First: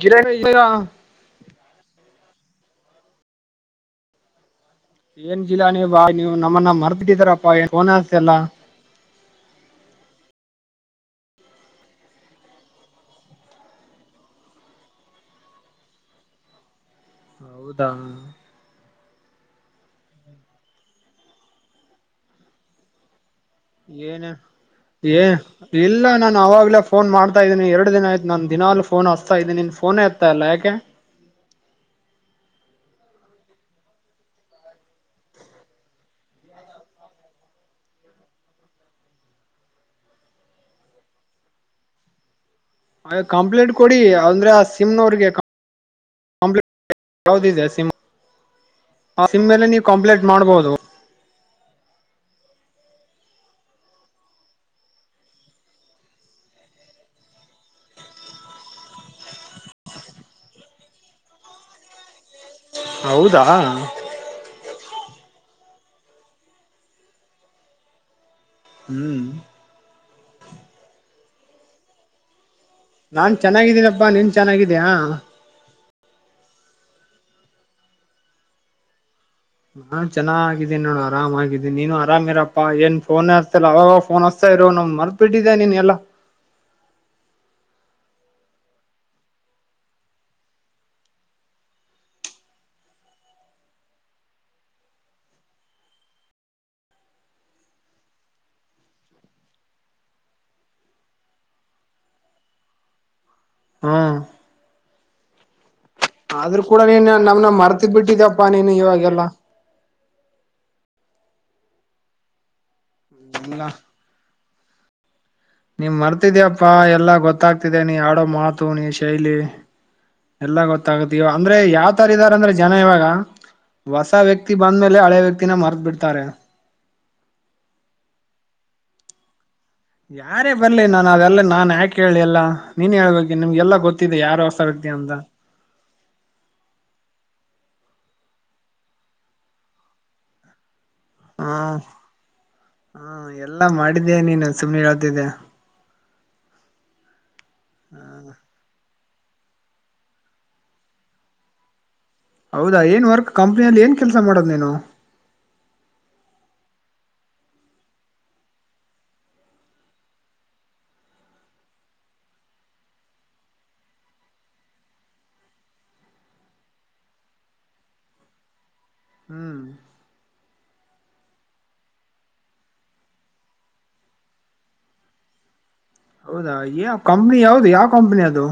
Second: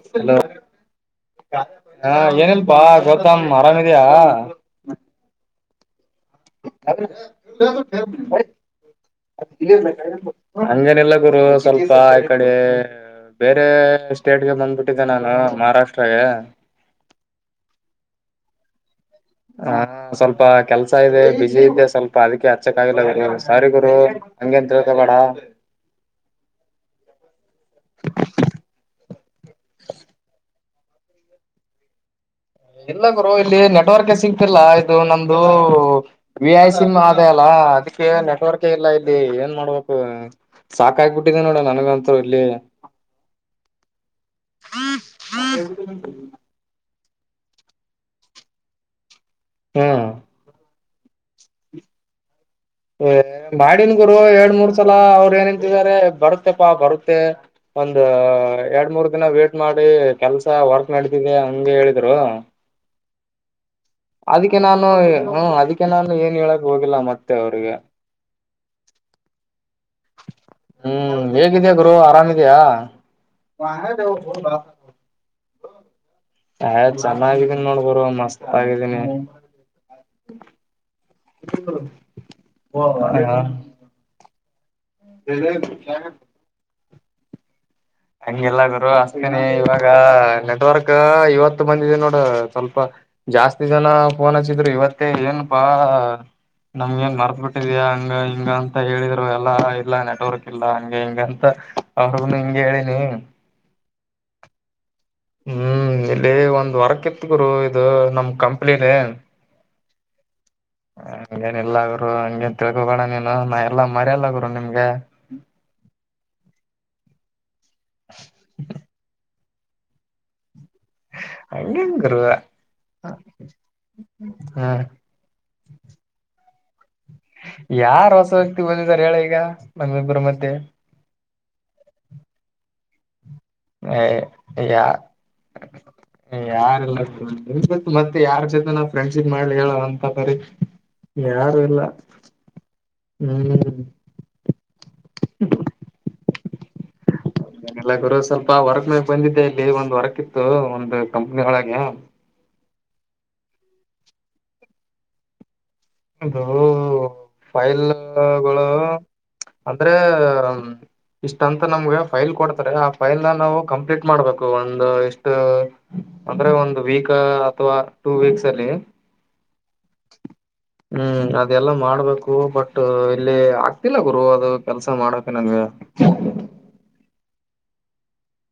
Kiran hello ಇಲ್ವಾ. ಹಾ ಏನಪಾ ಗೌತಮ್ ಆರಾಮ್ ಇದೀಯ ಏನ್ ಜಿಲ್ಲಾನಿ ಬಾ ನೀವ್ ನಮ್ಮನ್ನ ಮರ್ತ್ ಬಿಟ್ಟಿದಿರಪ್ಪಾ ಫೋನೆ ಹೆಚ್ಚಿಲ್ಲ. ಹಂಗೇನಿಲ್ಲ ಗುರು ಸ್ವಲ್ಪ ಆ ಕಡೆ ಬೇರೆ ಸ್ಟೇಟ್ಗೆ ಬಂದ್ಬಿಟ್ಟಿದ್ದೆ ನಾನು ಮಹಾರಾಷ್ಟ್ರಾಗೆ ಹೌದಾ ಹ ಸ್ವಲ್ಪ ಕೆಲ್ಸ ಇದೆ ಬಿಸಿ ಇದ್ದ ಸ್ವಲ್ಪ ಅದ್ಕೆ ಹಚ್ಚಕ್ ಆಗಿಲ್ಲ [unintelligible] ಏನ ಹಂಗೇನ್ ತಿಳ್ಕೊಬೇಡ ಏ ಇಲ್ಲ ನಾನ್ ಅವಾಗ್ಲೆ ಫೋನ್ ಮಾಡ್ ಹಚ್ತಾ ಇದೀನಿ ಎಡು ದಿನ ಆಯ್ತ್ ನಾನು ದಿನಾಲು ಪೋನ್ ಹಚ್ತಾ ಇದೀನಿ ನಿನ್ ಫೋನೇ ಎತ್ತಾಯಿಲ್ಲಯಾಕೆ. ಇಲ್ಲ ಗುರು ಇಲ್ಲಿ ನೆಟ್ವರ್ಕ್ ಸಿಗ್ತಿಲ್ಲ ಇದು ನಮ್ದು ವಿ ಐ ಸಿಮ್ ಅದೇ ಅಲ್ಲ. ಅದಿಕ್ಕೆ ನೆಟ್ವರ್ಕ್ ಇಲ್ಲ ಇಲ್ಲಿ ಏನ್ ಮಾಡ್ಬೇಕು ಸಾಕಾಗಿಬಿಟ್ಟಿದೆ ನೋಡ ನನಗಂತೂ ಇಲ್ಲಿ. ಅದೆ ಕಂಪ್ಲೇಂಟ್ ಕೊಡಿ ಅಂದ್ರೆ ಆ ಸಿಮ್ ನೋರಿಗೆ ಕಂಪ್ಲೀಟ್ ಯಾವದಿದೆ ಸಿಮ್ ಆ ಸಿಮ್ ಮೇಲೆ ನೀವು ಹ್ಮ್ ಕಂಪ್ಲೇಂಟ್ ಮಾಡ್ಬೋದು. ಹೆ ಮಾಡಿನ್ ಗುರು ಎರಡ್ ಮೂರ್ ಸಲ ಅವರು ಏನಂತಿದಿದ್ದಾರೆ ಬರುತ್ತೆ ಪಾ ಬರುತ್ತೆ. ಒಂದ ಎರಡ್ ಮೂರ್ ದಿನ ವೇಟ್ ಮಾಡಿ ಕೆಲ್ಸ ವರ್ಕ್ ನಡಿತಿದೆ ಹಂಗೆ ಹೇಳಿದ್ರು. ಹೌದಾ ಅದಕ್ಕೆ ನಾನು ಹ್ಮ ಅದಿಕ್ಕೆ ನಾನು ಏನ್ ಹೇಳಕ್ ಹೋಗಿಲ್ಲ ಮತ್ತೆ ಅವ್ರಿಗೆ. ಹ್ಮ್. ಹ್ಮ್ ಹೇಗಿದಿಯ ಗುರು ಆರಾಮಿದಿಯಾ. ನಾನ್ ಚೆನ್ನಾಗಿದ್ದೀನಪ್ಪಾ ನೀನ್ ಚೆನ್ನಾಗಿದೀಯಾ. ಅಯ್ ಚೆನ್ನಾಗಿದೀನಿ ನೋಡ್ ಗುರು ಮಸ್ತ್ ಆಗಿದೀನಿ. ನಾನ್ ಚೆನ್ನಾಗಿದ್ದೀನಿ ನೋಡು ಆರಾಮ ಆರಾಮಗಿದ್ದೀನಿ ನೀನು ಆರಾಮ್ ಇರಪ್ಪಾ ಏನ್ ಪೋನೆ ಹಚ್ತಿಲ್ಲ ಅವಾಗವಾಗ್ ಫೋನ್ ಹಚ್. ಚ್ಚ್ ನಮ್ ಮರ್ತ್ ಬಿಟ್ಟಿದಿಯ ನೀನೆಲ್ಲಾ. ಹಂಗೆಲ್ಲ ಗರು ಅಷ್ಟೇನೆ ಇವಾಗ ನೆಟ್ವರ್ಕ್ ಇವತ್ತು ಬಂದಿದೆ ನೋಡ ಸ್ವಲ್ಪ. ಜಾಸ್ತಿ ಜನ ಫೋನ್ ಹಚ್ಚಿದ್ರು ಇವತ್ತೇ ಏನಪಾ ನಮ್ಗೆ ಏನ್ ಮರ್ತ್ ಬಿಟ್ಟಿದ್ಯಾ ಹಂಗ ಹಿಂಗ ಅಂತ ಹೇಳಿದ್ರು ಎಲ್ಲಾ ಇಲ್ಲಾ ನೆಟ್ವರ್ಕ್ ಇಲ್ಲ ಹಂಗೆ ಹಿಂಗೆ ಅಂತ. ಅವ್ರಿಗುನು ಹಿಂಗೆ ಹೇಳಿನಿ. ಹ್ಮ ಹ್ಮ್ ಇಲ್ಲಿ ಒಂದ್ ಕೂಡ ವರ್ಕ್ ನೀನ್ ಇತ್ ನಮ್ನ ಗುರು ಇದು ಮರ್ತ ನಮ್ ಬಿಟ್ಟಿದ್ಯಪ್ಪಾ ನೀನು ಕಂಪನಿದು. ಇವಾಗೆಲ್ಲಾ ಹಾಗಲ್ಲ ಅಲ್ಲ ಗುರು ಹಂಗ್ ಹೇನ್ ತಿಳ್ಕಬೇಡ ನೀನು ಎಲ್ಲಾ ಮರೆಯಲ್ಲ ಗುರು ನಿಮ್. ಹಲೋ ನೀನು ಮರ್ತಿದ್ಯಪ್ಪ ಎಲ್ಲಾ ಗೊತ್ತಾಗ್ತಿದೆ ನೀ ಆಡೋ ಮಾತು ನೀ ಶೈಲಿ, ಎಲ್ಲ ಗೊತ್ತು ತಗೋತೀವಿ ಅಂದ್ರೆ ಹಂಗೇನ್ ಯಾವ್ ತರ ಗುರು ಇದಾರೆ ಅಂದ್ರೆ ಜನ ಇವಾಗ ಹೊಸ ವ್ಯಕ್ತಿ ಹ್ಮ್ ಬಂದ್ಮೇಲೆ ಹಳೆ ವ್ಯಕ್ತಿ ತಿನ್ನನ ಅರೆದು ಬಿಡ್ತಾರೆ. ಯಾರ್ ಹೊಸ ವ್ಯಕ್ತಿ ಬಂದಿದ್ದಾರೆ ಹೇಳು ಈಗ. ನಮ್ಮಿಬ್ಬರ ಯಾರೇ ಮಧ್ಯೆ ಬರ್ಲಿ ನಾನು ಅವೆಲ್ಲ ನಾನ್ ಯಾಕು ಹೇಳಿಲ್ಲ ನೀನೇ ಹೇಳು. ನಿಮಗೆಲ್ಲಾ ಏ ಗೊತ್ತಿದೆ ಯಾರು ಹೊಸ ಯಾ ವ್ಯಕ್ತಿ ಅಂತ. ಪ್ರಿನ್ಸಿಪಲ್ ಯಾರ ಜೊತೆ ನಾವು ಫ್ರೆಂಡ್ಶಿಪ್ ಮಾಡ್ಲಿಲ್ಲ ಅಂತ ಕೇಳು. ಹಾ ಯಾರು ಇಲ್ಲ ಹಾ ಎಲ್ಲಾ ಹ್ಮ್ ಮಾಡಿದ್ದೆ ನೀನು ಸುಮ್ನೆ ಸುಮ್ನೆ ಹೇಳ್ತಾ ಇದ್ದೀಯಾ ಇನ್ನೇನಿಲ್ಲ ಗುರು ಸ್ವಲ್ಪ ವರ್ಕ್ ಮೇಲೆ ಬಂದಿದ್ದೆ ಇಲ್ಲಿ ಒಂದ್ ವರ್ಕ್ ಇತ್ತು ಒಂದುಕಂಪ್ನಿ ಒಳಗೆ. ಹೌದಾ ಏನ್ ವರ್ಕ್ ಕಂಪ್ನಿಯಲ್ಲಿ ಏನ್ ಕೆಲಸ ಮಾಡೋದು ನೀನು. ಅದು ಫೈಲ್ಗಳು. ಅಂದ್ರೆ ಇಷ್ಟು ಅಂತ ನಮ್ಗೆ ಫೈಲ್ ಕೊಡ್ತಾರೆ ಆ ಫೈಲ್ ನ ನಾವು ಕಂಪ್ಲೀಟ್ ಮಾಡ್ಬೇಕು ಒಂದು ಇಷ್ಟು ಅಂದ್ರೆ ಒಂದು ವೀಕ್ ಅಥವಾ ಟೂ ವೀಕ್ಸ್ ಅಲ್ಲಿ ಹ್ಮ್ [inaudible] ಹ್ಮ್ ಅದೆಲ್ಲ ಮಾಡ್ಬೇಕು ಬಟ್ ಇಲ್ಲಿ ಆಗ್ತಿಲ್ಲ ಗುರು ಅದು ಕೆಲ್ಸ ಮಾಡೋಕೆ ನನಗೆ ದ ಹೌದಾ ಯಾವ ಕಂಪನಿ ಯಾವುದು ಯಾವ ಕಂಪನಿ ಅದು.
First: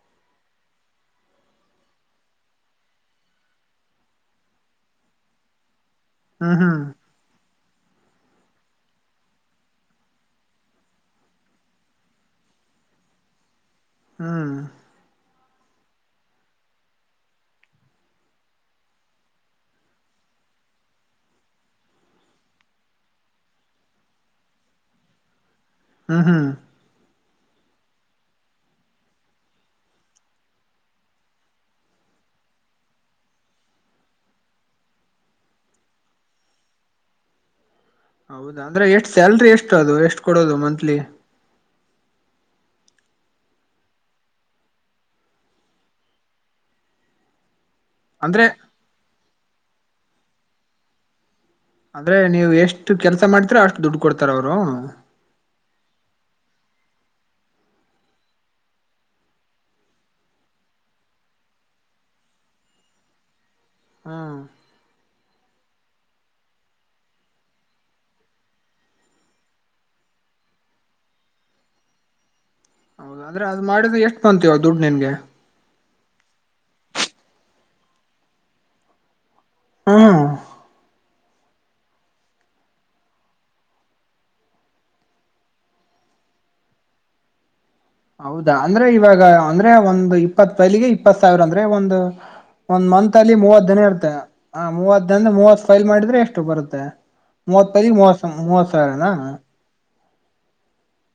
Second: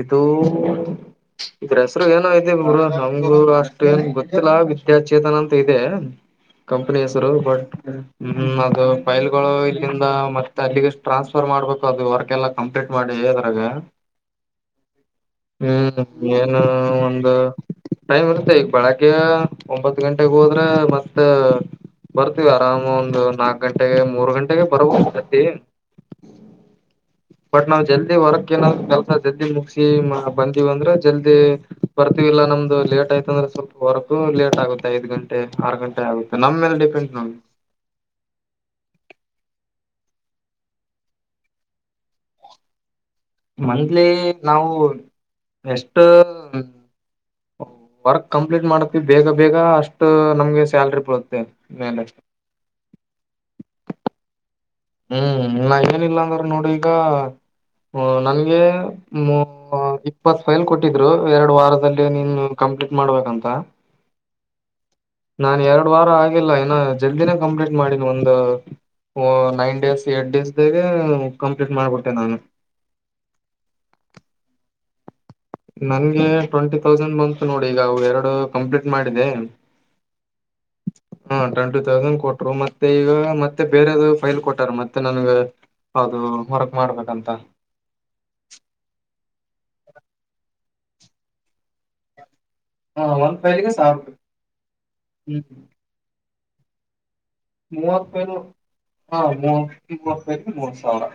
ಇದು ಇದ್ರ ಹೆಸರು ಏನೋ ಇದೆ ಮುರ ಹಂಗು ಅಷ್ಟು ಏನ್ ಗೊತ್ತಿಲ್ಲ ವಿದ್ಯಾಚೇತನ ಅಂತ ಇದೆ. ಹ್ಮ್ ಹ್ಮ್ ಕಂಪನಿ ಹೆಸರು ಬಟ್ ಹ್ಮ್ ಅದು ಫೈಲ್ಗಳು ಇಲ್ಲಿಂದ ಮತ್ತೆ ಅಲ್ಲಿಗೆ ಟ್ರಾನ್ಸ್ಫರ್ ಮಾಡ್ಬೇಕು ಅದು ವರ್ಕ್ ಎಲ್ಲಾ. ಅಪ್ಡೇಟ್ ಮಾಡಿ ಇದ್ರಾಗ. ಹ್ಮ ಹ್ಮ್ ಏನೋ ಒಂದು. ಟೈಮ್ ಇರುತ್ತೆ ಈಗ ಬೆಳಗ್ಗೆ ಒಂಬತ್ ಗಂಟೆಗೆ ಹೋದ್ರೆ ಮತ್ತೆ ಬರ್ತೀವಿ ಆರಾಮ್ ಒಂದುನಾಕ್ ಗಂಟೆಗೆ ಮೂರ್ ಗಂಟೆಗೆ ಬರಕತೈತಿ. ಹ್ಮ್ ಹ್ಮ್ ಬಟ್ ನಾವು ಜಲ್ದಿ ಮಾಡಕಿನ್ನ ಕೆಲ್ಸ ಜಲ್ದಿ ಮುಗಿಸಿ ಬಂದೀವ ಅಂದ್ರೆ ಜಲ್ದಿ ಬರ್ತೀವಿ. ಇಲ್ಲ ನಮ್ದು ಲೇಟ್ ಆಯ್ತ ಅಂದ್ರೆ ಸ್ವಲ್ಪ ವರ್ಕು ಲೇಟ್ ಆಗುತ್ತೆ ಐದು ಗಂಟೆ ಆರು ಗಂಟೆ ಆಗುತ್ತೆ ನಮ್ಮ ಮೇಲೆ ಡಿಪೆಂಡ್ ನೋಡಿ. [inaudible] ಹೌದಾ ಅಂದ್ರೆ ಎಷ್ಟ್ ಸ್ಯಾಲ್ರಿ ಎಷ್ಟು ಅದು ಎಷ್ಟು ಕೊಡೋದು ಮಂತ್ಲಿ. ಮಂತ್ಲಿ ನಾವು ಎಷ್ಟೇನ ವರ್ಕ್ ಅಂದ್ರೆ ಕಂಪ್ಲೀಟ್ ಮಾಡುತ್ವಿ ಬೇಗ ಬೇಗ ಅಷ್ಟು ನಮ್ಗೆ ಸ್ಯಾಲ್ರಿ ಬರುತ್ತೆ. ಅಂದ್ರೆ ನೀವು ಎಷ್ಟು ಕೆಲ್ಸ ಮಾಡ್ತಿರಾ ಅಷ್ಟು ದುಡ್ಡು ಕೊಡ್ತಾರೆ ಅವರು. ಹ್ಮ್ ನಂಗು ನಿಮ್ಮಂಗ್ ನೋಡಿದ. ಹೋ ನಂಗೆ ಇಪ್ಪತ್ ಫೈಲ್ ಕೊಟ್ಟಿದ್ರು ಎರಡು ವಾರದಲ್ಲಿ ನೀ ನೋಡ್ಕೋ. ಇದುಕ್ಕು ಮಾಡಬೇಕಂತ. ಹೂ ಎರಡು ವಾರ ಆಗಿಲ್ಲ ಇನ್ನು ಜಲ್ದಿನೆ ಕಂಪ್ಲೀಟ್ ಮಾಡಿದೆ ಒಂದು ನೈ ಡೇಸ್ ಏ ಡೇಸ್ ಬೇಗನೆ ನಾನು ಕಂಪ್ಲೀಟ್ ಮಾಡ್ಬಿಟ್ಟೆ ನಾನು. ಹೌದ ಅಂದ್ರೆ ಅದು ಮಾಡಿದ್ರೆ ಎಷ್ಟು ಬಂತು ದುಡ್ಡು ನಿನಗೆ. ನಂಗೆ ಟ್ವೆಂಟಿ ತೌಸಂಡ್ ಬಂತು ನೋಡಿ ಈಗ ಎರಡು ಕಂಪ್ಲೀಟ್ ಮಾಡಿದೆ. ಹಾ ಹಾ ಟ್ವೆಂಟಿ ತೌಸಂಡ್ ಕೊಟ್ರು ಮತ್ತೆ ಈಗ ಮತ್ತೆ ಬೇರೆದ್ ಫೈಲ್ ಕೊಟ್ಟಾರ ಮತ್ತೆ ನನಗೆ. ಹೌದು ವರ್ಕ್ ಮಾಡ್ಬೇಕಂತ ಹೌದಾ ಅಂದ್ರೆ ಇವಾಗ ಅಂದ್ರೆ ಒಂದು ಇಪ್ಪತ್ ತೋಲಿಗೆಗಿ ಇಪ್ಪತ್ ಸಾವಿರ ಅಂದ್ರೆ ಒಂದು ಒಂದ್ ಹ ಮಂತ್ ಅಲ್ಲಿ ಒಂದ್ ಮೂವತ್ತು ಫೈಲ್ಗೆ ದನ ಸಾವಿರ ರೂಪಾಯಿ ಇರುತ್ತೆ ಆ ಮೂವತ್ ದನ ಹ್ಮ್ ಮೂವತ್ ಫೈಲ್ ಮಾಡಿದ್ರೆ ಎಷ್ಟು ಬರುತ್ತೆ. ಮೂವತ್ತೈದು ಮೂವತ್ತಸಾವಿರಾನಾ [unintelligible] ಮೂರ್ ಸಾವಿರ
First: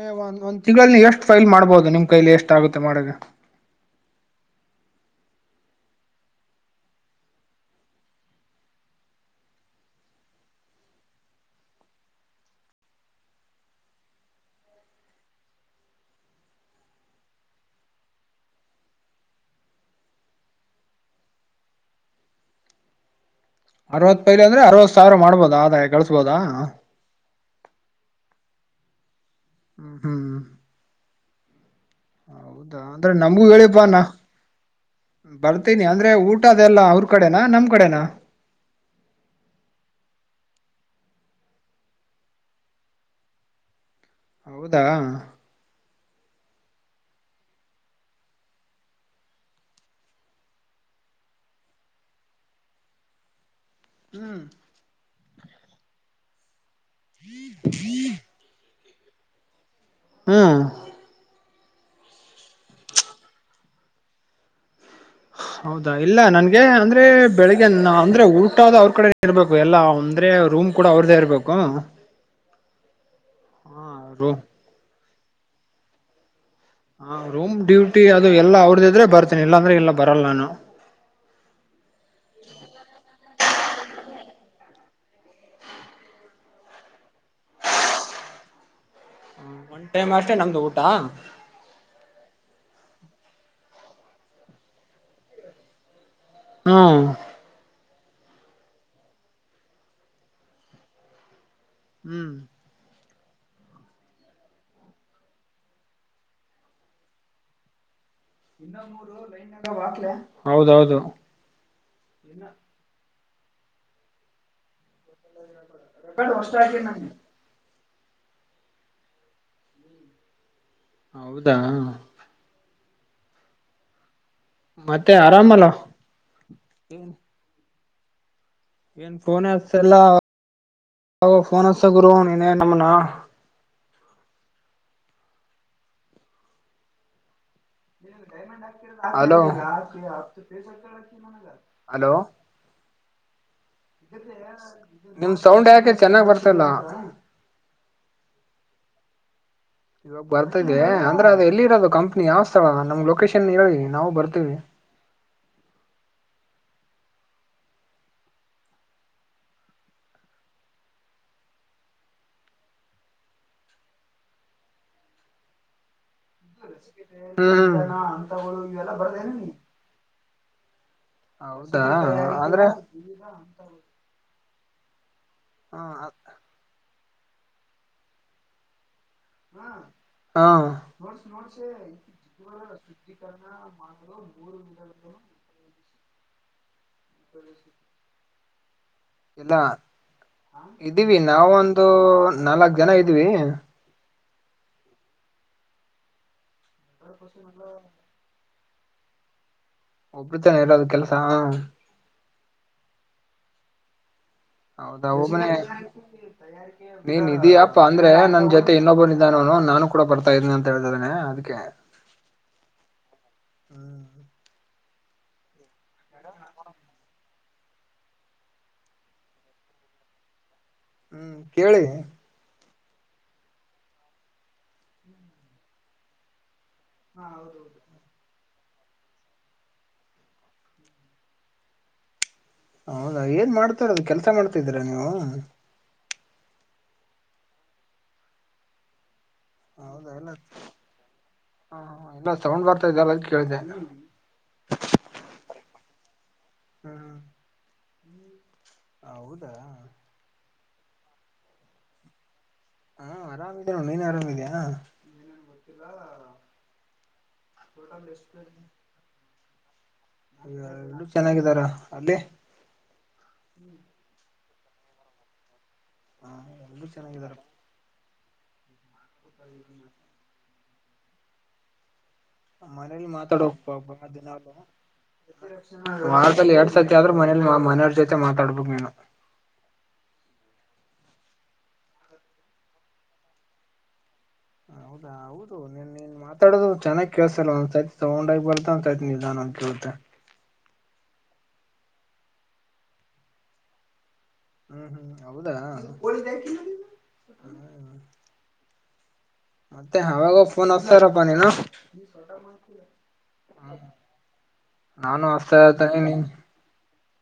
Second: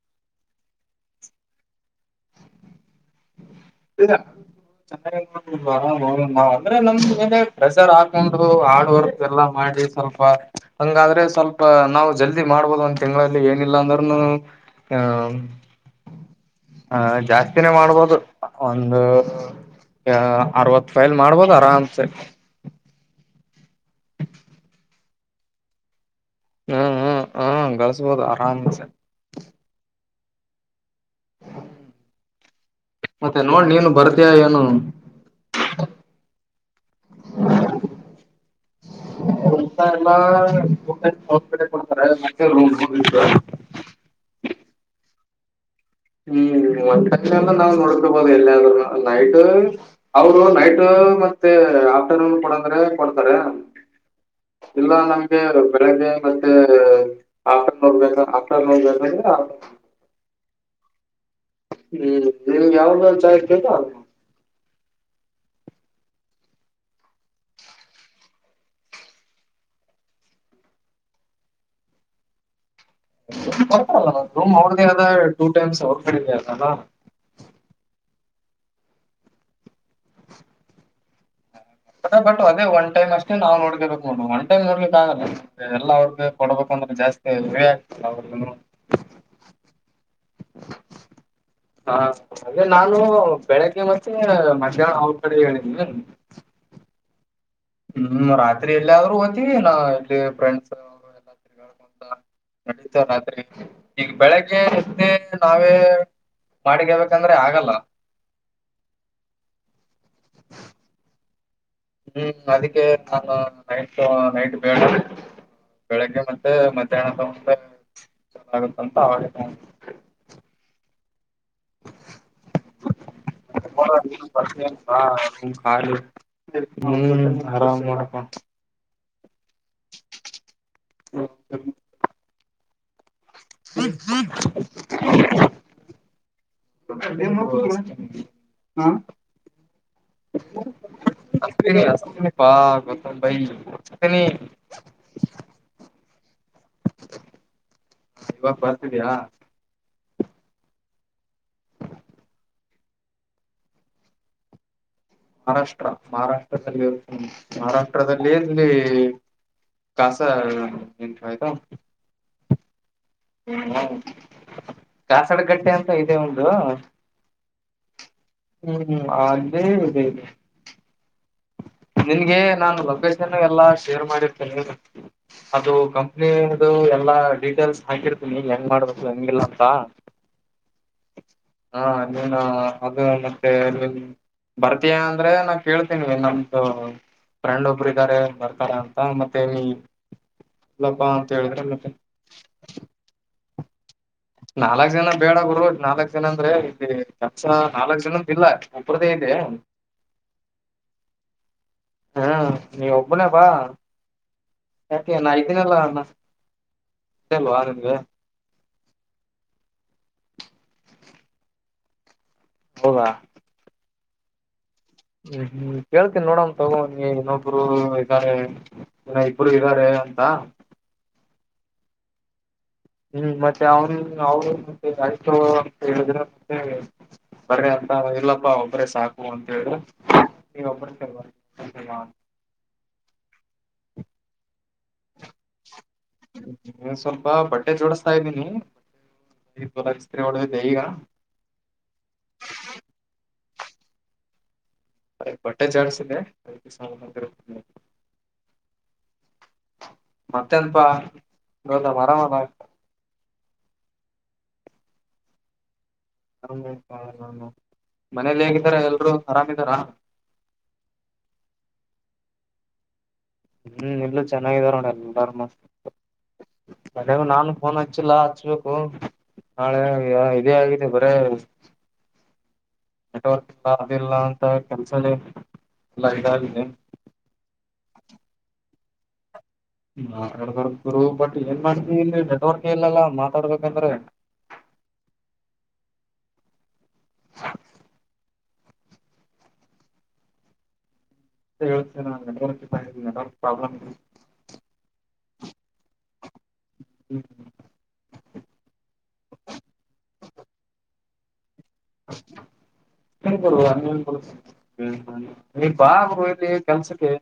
ಅ ಒ ಒಂದ್ ತಿಂಗಳಲ್ಲಿ ಎಷ್ಟ್ ಫೈಲ್ ಮಾಡ್ಬಹದು ನಿಮ ಕೈಲಿ ಎಷ್ಟ ಆಗುತ್ತೆ ಮಾಡಗ ಆರ್ ನಾವ್ ಅಂದ್ರೆ ನಮ್ ಮೇಲೆ ಪ್ರೆಷರ್ ಹಾಕೊಂಡು ಹಾರ್ಡ್ ವರ್ಕ್ ಎಲ್ಲಾ ಮಾಡಿ ಸ್ವಲ್ಪ ಹಂಗಾದ್ರೆ ಸ್ವಲ್ಪ ನಾವು ಜಲ್ದಿ ಮಾಡ್ಬೋದು ಒಂದ ತಿಂಗಳಲ್ಲಿ ಏನಿಲ್ಲ ಅಂದ್ನು ಹಾ ಹ ಜಾಸ್ತಿನೇ ಮಾಡ್ಬೋದು ಒಂದು ಅ ಅರವತ್ ಫೈಲ್ ಮಾಡ್ಬೋದು ಆರಾಮ್ಸೆ ಅರವತ್ ಪೈಲಿ ಅಂದ್ರೆ ಅರವತ್ ಸಾವಿರ ಮಾಡ್ಬೋದಾ ಅರ ಕಳಸ್ಬೋದಾ ಹಾ ಗಳಸ್ಬೋದು ಆರಾಮ್ಸೆ ಹ್ಮ ಹ್ಮ್ ಹೌದಾ ಅಂದ್ರೆ ಮತ್ತೆ ನಮಗೂ ಹೇಳಿ ನೋಡ್ ನೀನು ಬಾನ ಬರ್ತೀಯ ಏನು ಬರ್ತೀನಿ ಅಂದ್ರೆ ಊಟದೆಲ್ಲ ಅವ್ರ ಕಡೆನಾ ನಮ್ ಕಡೆನಾ [unintelligible] [unintelligible] ಹೌದಾ ಹ್ಮ್ ಮ ನಾವು ನೋಡ್ಕೋಬಹುದು ಎಲ್ಲಿಂದರು ನೈಟ್ ಅವರು ನೈಟ್ ಮತ್ತೆ ಆಫ್ಟರ್ನೂನ್ ಕೊಡಂದ್ರೆ ಕೊಡ್ತಾರೆ ಹ್ಮ್ ಇಲ್ಲ ನಮಗೆ ಬೆಳಗ್ಗೆ ಮತ್ತೆ [unintelligible] ಹ್ಮ್ ಹ್ಮ್ ನಿಮ್ಗೆ ಯಾವ್ದೋ ಜಾಯ ಕದ [unintelligible] ಹೌದಾ ಇಲ್ಲ ನನ್ಗೆ ಅಂದ್ರೆ ಬೆಳಿಗ್ಗೆ ಅಂದ್ರೆ ಊಟ ಆದ ಅವ್ರ ಕಡೆ ಇರ್ಬೇಕು ಎಲ್ಲ ಅಂದ್ರೆ ಕೂಡ ಅವ್ರದೇ ಇರ್ಬೇಕು. ಬಲ್ಲ ನ ರೂಮ್ ಅವ್ದೇ ಆದ ಟೂ ಟೈಮ್ಸ್ ಅವ್ರಗಡೆ ಹಾ ರೂಮ್ ಡ್ಯೂಟಿ ಅದು ಎಲ್ಲಾ ಅವ್ರದ್ದ ಇದ್ರೆ ಬರ್ತೇನಿ ಇಲ್ಲಾಂದ್ರೆ ಇಲ್ಲ ಬರಲ್ಲ ನಾನು ಅದ ಬಟ್ ಅದೇ ಒನ್ ಟೈಮ್ ಅಷ್ಟೆ ನಾವು ನೋಡ್ಕೇಬೇಕ್ ನೋಡ ಒನ್ ಟೈಮ್ ನೋಡ್ಲಿಕ್ ಆಗಲ್ಲ ಎಲ್ಲ ಅವ್ರಿಗೆ ಕೊಡ್ಬೇಕುಂದ್ರೆ ಜಾಸ್ತಿ [unintelligible] ಹ್ಮ್ ಹಾ ಅಲೇ ನಾನು ಬೆಳಗ್ಗೆ ಮತ್ತೆ ಮಧ್ಯಾಹ್ನ ಅವ ಕಡೆ ಹೇಳಿದ ಹ್ಮ್ ಹ್ಮ್ ರಾತ್ರಿ ಎಲ್ಲಾದ್ ಹೋತವಿ ನಾ ಎಲ್ಲಿ ಫ್ರೆಂಡ್ಸ್ ಹ್ಮ್ ನಡೀತೇವೆ ರಾತ್ರಿ ಈಗ ಬೆಳಗ್ಗೆ ಎಷ್ಟೇ ನಾವೇ ಬಾಡಿಗೆ ಹೇಳ್ಬೇಕಂದ್ರೆ ಆಗಲ್ಲ [unintelligible] ಹೌದೌದು ಹ್ಮ್ ಅದಕ್ಕೆ ನಾನ ನೈಟ್ ನೈಟ್ ಬೇಡ ಬೆಳಗ್ಗೆ ಮತ್ತೆ ಮಧ್ಯಾಹ್ನ ಸಮ [unintelligible] ಹೌದಾ ಮತ್ತೆ ಆರಾಮಲ್ಲ [unintelligible] ಏನ್ [unintelligible] ಆರಾಮ ಏನ್ ಫೋನ್ ಹಚಲ್ಲಾ ಫೋನ್ ಹಚಗುರು ನೀನೇ ನಮನ [unintelligible] ಹಲೋ ಹಚ್ತೀನಿ ಹಲೋ ಹಚ್ತೀನಿ ಪಾ ಗೊತ್ತ ಬೈ ಹಚ್ತೀನಿ ನಿಮ ಸೌಂಡ್ ಯಾಕೆ ಚೆನ್ನಾಗ್ ಬರ್ತಲ್ಲ ಇವಾಗ ಬರ್ತಿದ್ಯಾ ಇವಾಗ ಬರ್ತಿದೀಯಾ ಅಂದ್ರೆ ಅದು ಎಲ್ಲಿ ಇರೋದು ಕಂಪ್ನಿ ಯಾವ್ ಸ್ಥಳ ನಮ್ ಲೊಕೇಶನ್ ಹೇಳಿ ನಾವು ಬರ್ತೀವಿ ಮಹಾರಾಷ್ಟ್ರ ಮಹಾರಾಷ್ಟ್ರದಲ್ಲಿ ಮಹಾರಾಷ್ಟ್ರದಲ್ಲಿ ಎಲ್ಲಿ ಕಾಸ ಎಂಟ್ರಾಯ್ತಾ [unintelligible] ಕಾಸಡಗಟ್ಟೆ ಅಂತ ಇದೆ ಒಂದು ಹ್ಮ್ ಹ್ಮ್ ಹ್ಮ್ ಹಳೇ ಇದೇವೆ ಹೌದಾ ನಿನ್ಗೆ ಅಂದ್ರೆ ನಾನು ಲೊಕೇಶನ್ ಎಲ್ಲಾ ಶೇರ್ ಮಾಡಿರ್ತೀನಿ ಅದು ಹಾ ಕಂಪ್ನಿದು ಎಲ್ಲಾ ಡೀಟೇಲ್ಸ್ ಹಾಕಿರ್ತೀನಿ ಹೆಂಗ್ ಮಾಡ್ಬೇಕು ಹೆಂಗಿಲ್ಲಂತಾ ಹಾ ನೀನು ಅದು ಮತ್ತೆ ನೀನ್ ಬರ್ತೀಯಾ ಅಂದ್ರೆ ನಾನ್ ಕೇಳ್ತೀನೀ ನಮ್ದು ಫ್ರೆಂಡ್ ಒಬ್ರಿದಾರೆ ಬರ್ತಾರೇ ಮತ್ತೆ ಇಲ್ಲ ನೀ ಸ್ವಲ್ಪಾ ಇದೀವಿ ಅಂತ ಹೇಳಿದ್ರೆ ನಾವೊಂದು ಮತ್ತೆ ನಾಲ್ಕ್ ಜನ ಇದ್ವಿ ನಾಲಕ್ ಜನಾ ಬೇಡಾ ಗುರು ನಾಲಕ್ ಜನಾ ಅಂದ್ರೆ ಇಲ್ಲಿ ಕೆಲ್ಸಾ ನಾಲಕ್ ಜನಡೂ ಇಲ್ಲ ಒಬ್ಬ್ರುದೆ ಇದೆ ಒಬ್ರದೆ ಇರೋದ ಕೆಲಸಾ ಹ್ಮ ನೀ ಒಬ್ಬನ ಬಾ ಹೌದಾ ಯಾಕೆ ನಾ ಒಬ್ಬನೇ ಇದ್ದೀನಲ್ಲ [unintelligible] ನಾ ನೀನ್ ಸಿಗ್ತ ಅಲ್ವಾ ಇದೀಯಪ್ಪ ನಿನ್ಗೆ ಅಂದ್ರೆ ನನ್ ಜೊತೆ ಮತ್ತೆ ಇನ್ನೊಬ್ಬನಿದಾನ ಅವನು ನಾನು ಕೂಡ ಬರ್ತಾ ಇದ್ದೀನಿ ಅಂತ ಹ ಹೇಳ್ತಿದಾನೆ ಅದಕ್ಕೆ ಹೌದಾ ಹ್ಮ್ ಹ್ಮ್ ಹ್ಮ್ ಕೇಳ್ತೀನ್ ನೋಡನ್ ತಗೋ ನೀ ಇನ್ನೊಬ್ರು ಇದಾರೆ ಇನ್ನು ಇಬ್ರು ಇದಾರೆ ಅಂತ ಹ್ಮ್ ಕೇಳಿ ಹ್ಮ್ ಮತ್ತೆ ಅವನು ಅವ ಮತ್ತೆ ಅಷ್ಟು ಹೇಳಿದ್ರೆ ಹೇ ಬರ್ರಿ ಅಂತರೋ ಇಲ್ಲೋ ಒಬ್ರೇ ಸಾಕು ಅಂತೇಲಿ ನೀ ಒಬ್ಬ್ರ [inaudible] ಹೌದಾ ಏನ್ ಮಾಡ್ತಾರದು ಕೆಲ್ಸ ಮಾಡ್ತಿದ್ದೀರಾ ನೀವು ಸ್ವಲ್ಪ ಬಟ್ಟೆ ಜೋಡಸ್ತಾಇದಿನಿ ಹೌದಾನೂ ಹ್ ಹಾ ಇಲ್ಲ ಸೌಂಡ್ ಬರ್ತಾದೆಲ್ಲ ಕೇಳಿದೆ ಅದೆ ಬಟ್ಟೆ ಜಾಡ್ಸಿದೆ ಅದಕ್ಕೆ ಸೌಂಡ್ ಹ್ಮ್ ಬರ್ತಿದೆ ಏನೂ ಹೌದಾ ಮತ್ತೆನ್ಪಾ ಗೌತಮ್ ಅರಾಮಲಾ ಹಾ ಅರಾಮಿದೆನ ನೋಡ್ ನಿನ್ ಅರಾಮಿದಿಯಾ [unintelligible] ಆರಾಮ್ ಅಪ್ಪ ನಾನು ಮನೇಲಿ ಹೇಗಿದ್ದಾರ ಎಲ್ರು ಅರಾಮಿದಾರಾ ಅಲ್ಲೆಲ್ರು ಚೆನ್ನಾಗಿದಾರ ಅಲ್ಲಿ ಇಲ್ಲೂ ಎಲ್ರು ಚೆನ್ನಾಗಿದಾರ ನೋಡ ಎಲ್ಲಾರೂ ಮಸ್ತ್ ಹ ಎಲ್ಲೂ ಎಲ್ಲಾರ್ಗು ಚೆನ್ನಾಗಿದಾರ ನಾನು ಫೋನ್ ಹಚ್ಚಿಲ್ಲ ಹಚ್ಬೇಕು ನಾಳೆಯಾಗಿದೆ ಇದೇ ಆಗಿದೆ ಬರೇ ಮನೇಲಿ ನೆಟ್ವರ್ಕ್ ಮಾತಾಡಾಕ್ ಇಲ್ಲ ಪಾಪ ಅದಿಲ್ಲ ಅಂತ ಕೆಲ್ಸನೇ ಎಲ್ಲ [unintelligible] ವಾರದಲೆ ಇದಾಗಿದೆ ಎರಡ್ಸತಿ ಆದ್ರೂ ಮನೇಲಿ ಮನೆಯವ್ರ ಜೊತೆ ಮಾತಾಡ್ಬೇಕ ನೀನು ಮಾತಾಡ್ಬಾರ್ದ ಗುರು ಬಟ್ ಏನ್ ಮಾಡ್ತಿ ಇಲ್ಲಿ ನೆಟ್ವರ್ಕ್ ಇಲ್ಲಲಾ ಮಾತಾಡ್ಬೇಕಂದ್ರ [unintelligible] ಹೌ ಹೌದು ನೀನ್ ನೀನ್ ಮಾತಾಡೋದು ಚೆನ್ನಾಗಿ ಕೇಳ್ಸಲ್ಲ ಒಂದ್ ಸತಿ ಸೌಂಡ್ ಆಗಿ ಬರ್ತದ ನಿಧಾನಾಗಿ ಕೇಳ್ತ [inaudible] ಇದ ಹೇಳ್ತನ ಅವಂಗ ನೆಟ್ವರ್ಕ್ ಪಾ ಇದು ನೆಟ್ವರ್ಕ್ ಪ್ರಾಬ್ಲಮ್ ಇದೆ ಹ್ಮ್ ಹ್ಮ್ ಹೌದಾ [unintelligible] ಹ್ಮ ಮತ್ತೆ ಅವಾಗವಾಗ ಫೋನ್ ಹಸ್ತಾರಪ್ಪಾ ನೀನು [unintelligible] ಏನ್ಪಾ ನಾನು ನೀನು ಹಸ್ತಾ ನೀನ್ ಬಾ ಗುರು ಇಲ್ಲಿ ಕೆಲ್ಸಕ್ಕೆ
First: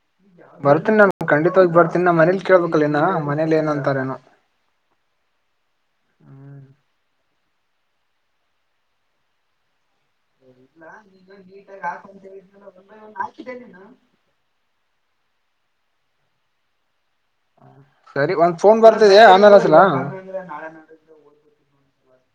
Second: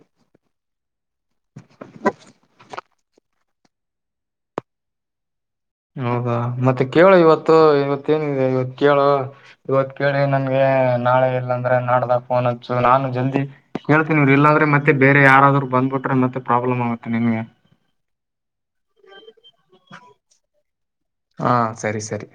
ಬರ್ತಿನ್ ನಾನ್ ಖಂಡಿತವಾಗಿ ಬರ್ತೀನ್ ನಾ ಮನೇಲಿ ಕೇಳ್ಬೇಕಲ್ಲೇನ ಮನೇಲೆನಂತಾರೇನೋ ಹೌದಾ ಮತ್ತ ಕೇಳು ಇವತ್ತು ಇವತ್ತೇನಿದೆ ಇವತ್ಕೆಳು ಇವತ್ಕೆ ನನ್ ನಾಳೆ ಇಲ್ಲ ಅಂದ್ರೆ ನಾಡ್ದಾಗಫೋನ್ ಹಚ್ಚು ನಾನು ಜಲ್ದಿ ಕೇಳ್ತಿನನ ಇಲ್ಲಾಂದ್ರೆ ಮತ್ತೆ ಬೇ ಯಾರಾದ್ರರು ಬಂದ್ ಬಿಟ್ರೆತ್ತ ಪ್ರಾಬ್ಲಮ ಆಗುತ್ತೆ ನಿನ್ಗೆ ಸರಿ ಒಂದ್ ಫೋನ್ ಬರ್ತಿದೆ ಆಮೇಲೆಸಲಾ ಹಾ ಸರಿ ಸರಿ